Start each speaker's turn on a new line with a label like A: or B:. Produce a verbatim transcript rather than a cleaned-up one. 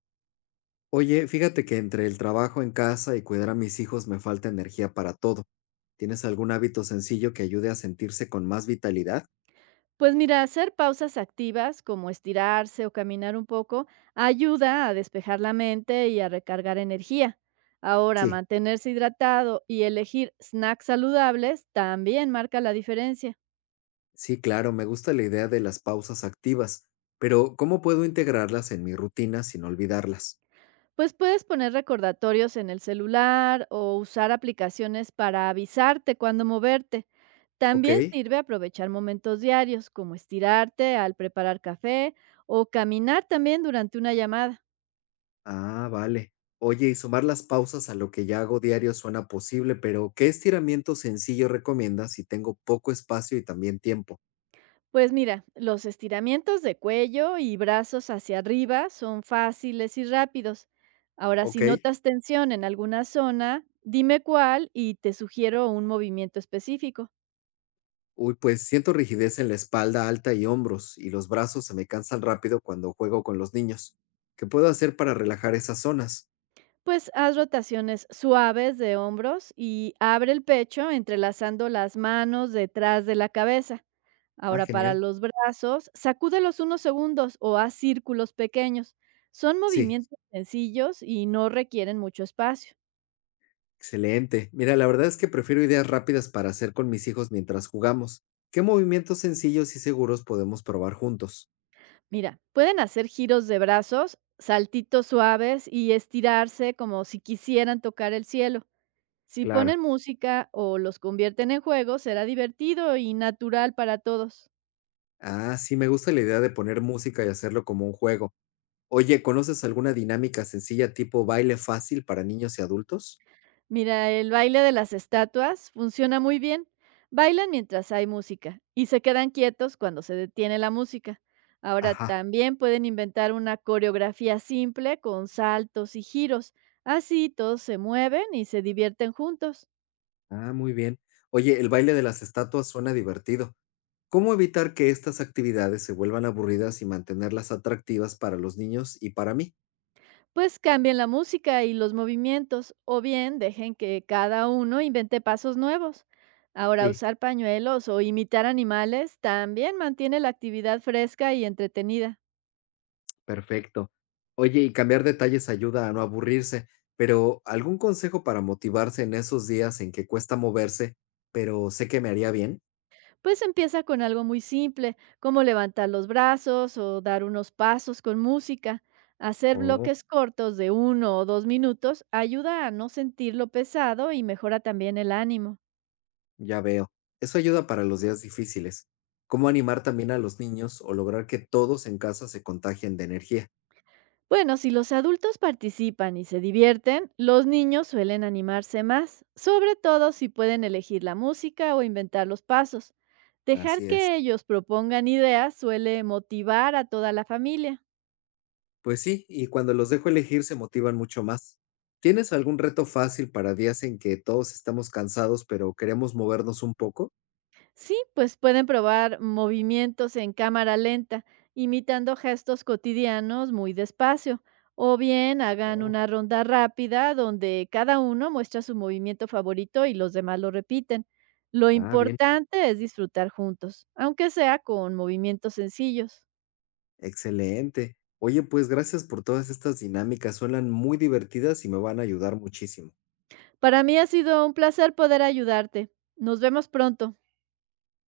A: Oye, fíjate que entre el trabajo en casa y cuidar a mis hijos me falta energía para todo. ¿Tienes algún hábito sencillo que ayude a sentirse con más vitalidad?
B: Pues mira, hacer pausas activas como estirarse o caminar un poco ayuda a despejar la mente y a recargar energía. Ahora,
A: Sí,
B: mantenerse hidratado y elegir snacks saludables también marca la diferencia.
A: sí, claro, me gusta la idea de las pausas activas, pero ¿cómo puedo integrarlas en mi rutina sin olvidarlas?
B: Pues puedes poner recordatorios en el celular o usar aplicaciones para avisarte cuando moverte.
A: Ok,
B: También sirve aprovechar momentos diarios como estirarte al preparar café o caminar también durante una llamada.
A: ah, vale. Oye, y sumar las pausas a lo que ya hago diario suena posible, pero ¿qué estiramiento sencillo recomiendas si tengo poco espacio y también tiempo?
B: Pues mira, los estiramientos de cuello y brazos hacia arriba son fáciles y rápidos. Ahora,
A: Ok.
B: si notas tensión en alguna zona, dime cuál y te sugiero un movimiento específico.
A: Uy, pues siento rigidez en la espalda alta y hombros, y los brazos se me cansan rápido cuando juego con los niños. ¿Qué puedo hacer para relajar esas zonas?
B: Pues haz rotaciones suaves de hombros y abre el pecho entrelazando las manos detrás de la cabeza.
A: Ah,
B: Ahora, para
A: genial.
B: los brazos, sacúdelos unos segundos o haz círculos pequeños. Son
A: Sí,
B: movimientos sencillos y no requieren mucho espacio.
A: excelente. Mira, la verdad es que prefiero ideas rápidas para hacer con mis hijos mientras jugamos. ¿Qué movimientos sencillos y seguros podemos probar juntos?
B: Mira, pueden hacer giros de brazos, saltitos suaves y estirarse como si quisieran tocar el cielo. Si
A: Claro.
B: ponen música o los convierten en juegos, será divertido y natural para todos.
A: Ah, sí, me gusta la idea de poner música y hacerlo como un juego. Oye, ¿conoces alguna dinámica sencilla tipo baile fácil para niños y adultos?
B: Mira, el baile de las estatuas funciona muy bien. Bailan mientras hay música y se quedan quietos cuando se detiene la música. Ahora
A: Ajá.
B: también pueden inventar una coreografía simple con saltos y giros. Así todos se mueven y se divierten juntos.
A: Ah, muy bien. Oye, el baile de las estatuas suena divertido. ¿Cómo evitar que estas actividades se vuelvan aburridas y mantenerlas atractivas para los niños y para mí?
B: Pues cambien la música y los movimientos, o bien dejen que cada uno invente pasos nuevos. Ahora,
A: Sí,
B: usar pañuelos o imitar animales también mantiene la actividad fresca y entretenida.
A: perfecto. Oye, y cambiar detalles ayuda a no aburrirse, pero ¿algún consejo para motivarse en esos días en que cuesta moverse, pero sé que me haría bien?
B: Pues empieza con algo muy simple, como levantar los brazos o dar unos pasos con música. Hacer
A: Oh,
B: bloques cortos de uno o dos minutos ayuda a no sentirlo pesado y mejora también el ánimo.
A: ya veo. Eso ayuda para los días difíciles. ¿Cómo animar también a los niños o lograr que todos en casa se contagien de energía?
B: Bueno, si los adultos participan y se divierten, los niños suelen animarse más, sobre todo si pueden elegir la música o inventar los pasos. Dejar
A: Así es.
B: que ellos propongan ideas suele motivar a toda la familia.
A: Pues sí, y cuando los dejo elegir se motivan mucho más. ¿Tienes algún reto fácil para días en que todos estamos cansados, pero queremos movernos un poco?
B: Sí, pues pueden probar movimientos en cámara lenta, imitando gestos cotidianos muy despacio, o bien hagan
A: Oh,
B: una ronda rápida donde cada uno muestra su movimiento favorito y los demás lo repiten. Lo
A: ah, bien,
B: importante es disfrutar juntos, aunque sea con movimientos sencillos.
A: excelente. Oye, pues gracias por todas estas dinámicas, suenan muy divertidas y me van a ayudar muchísimo.
B: Para mí ha sido un placer poder ayudarte. Nos vemos pronto.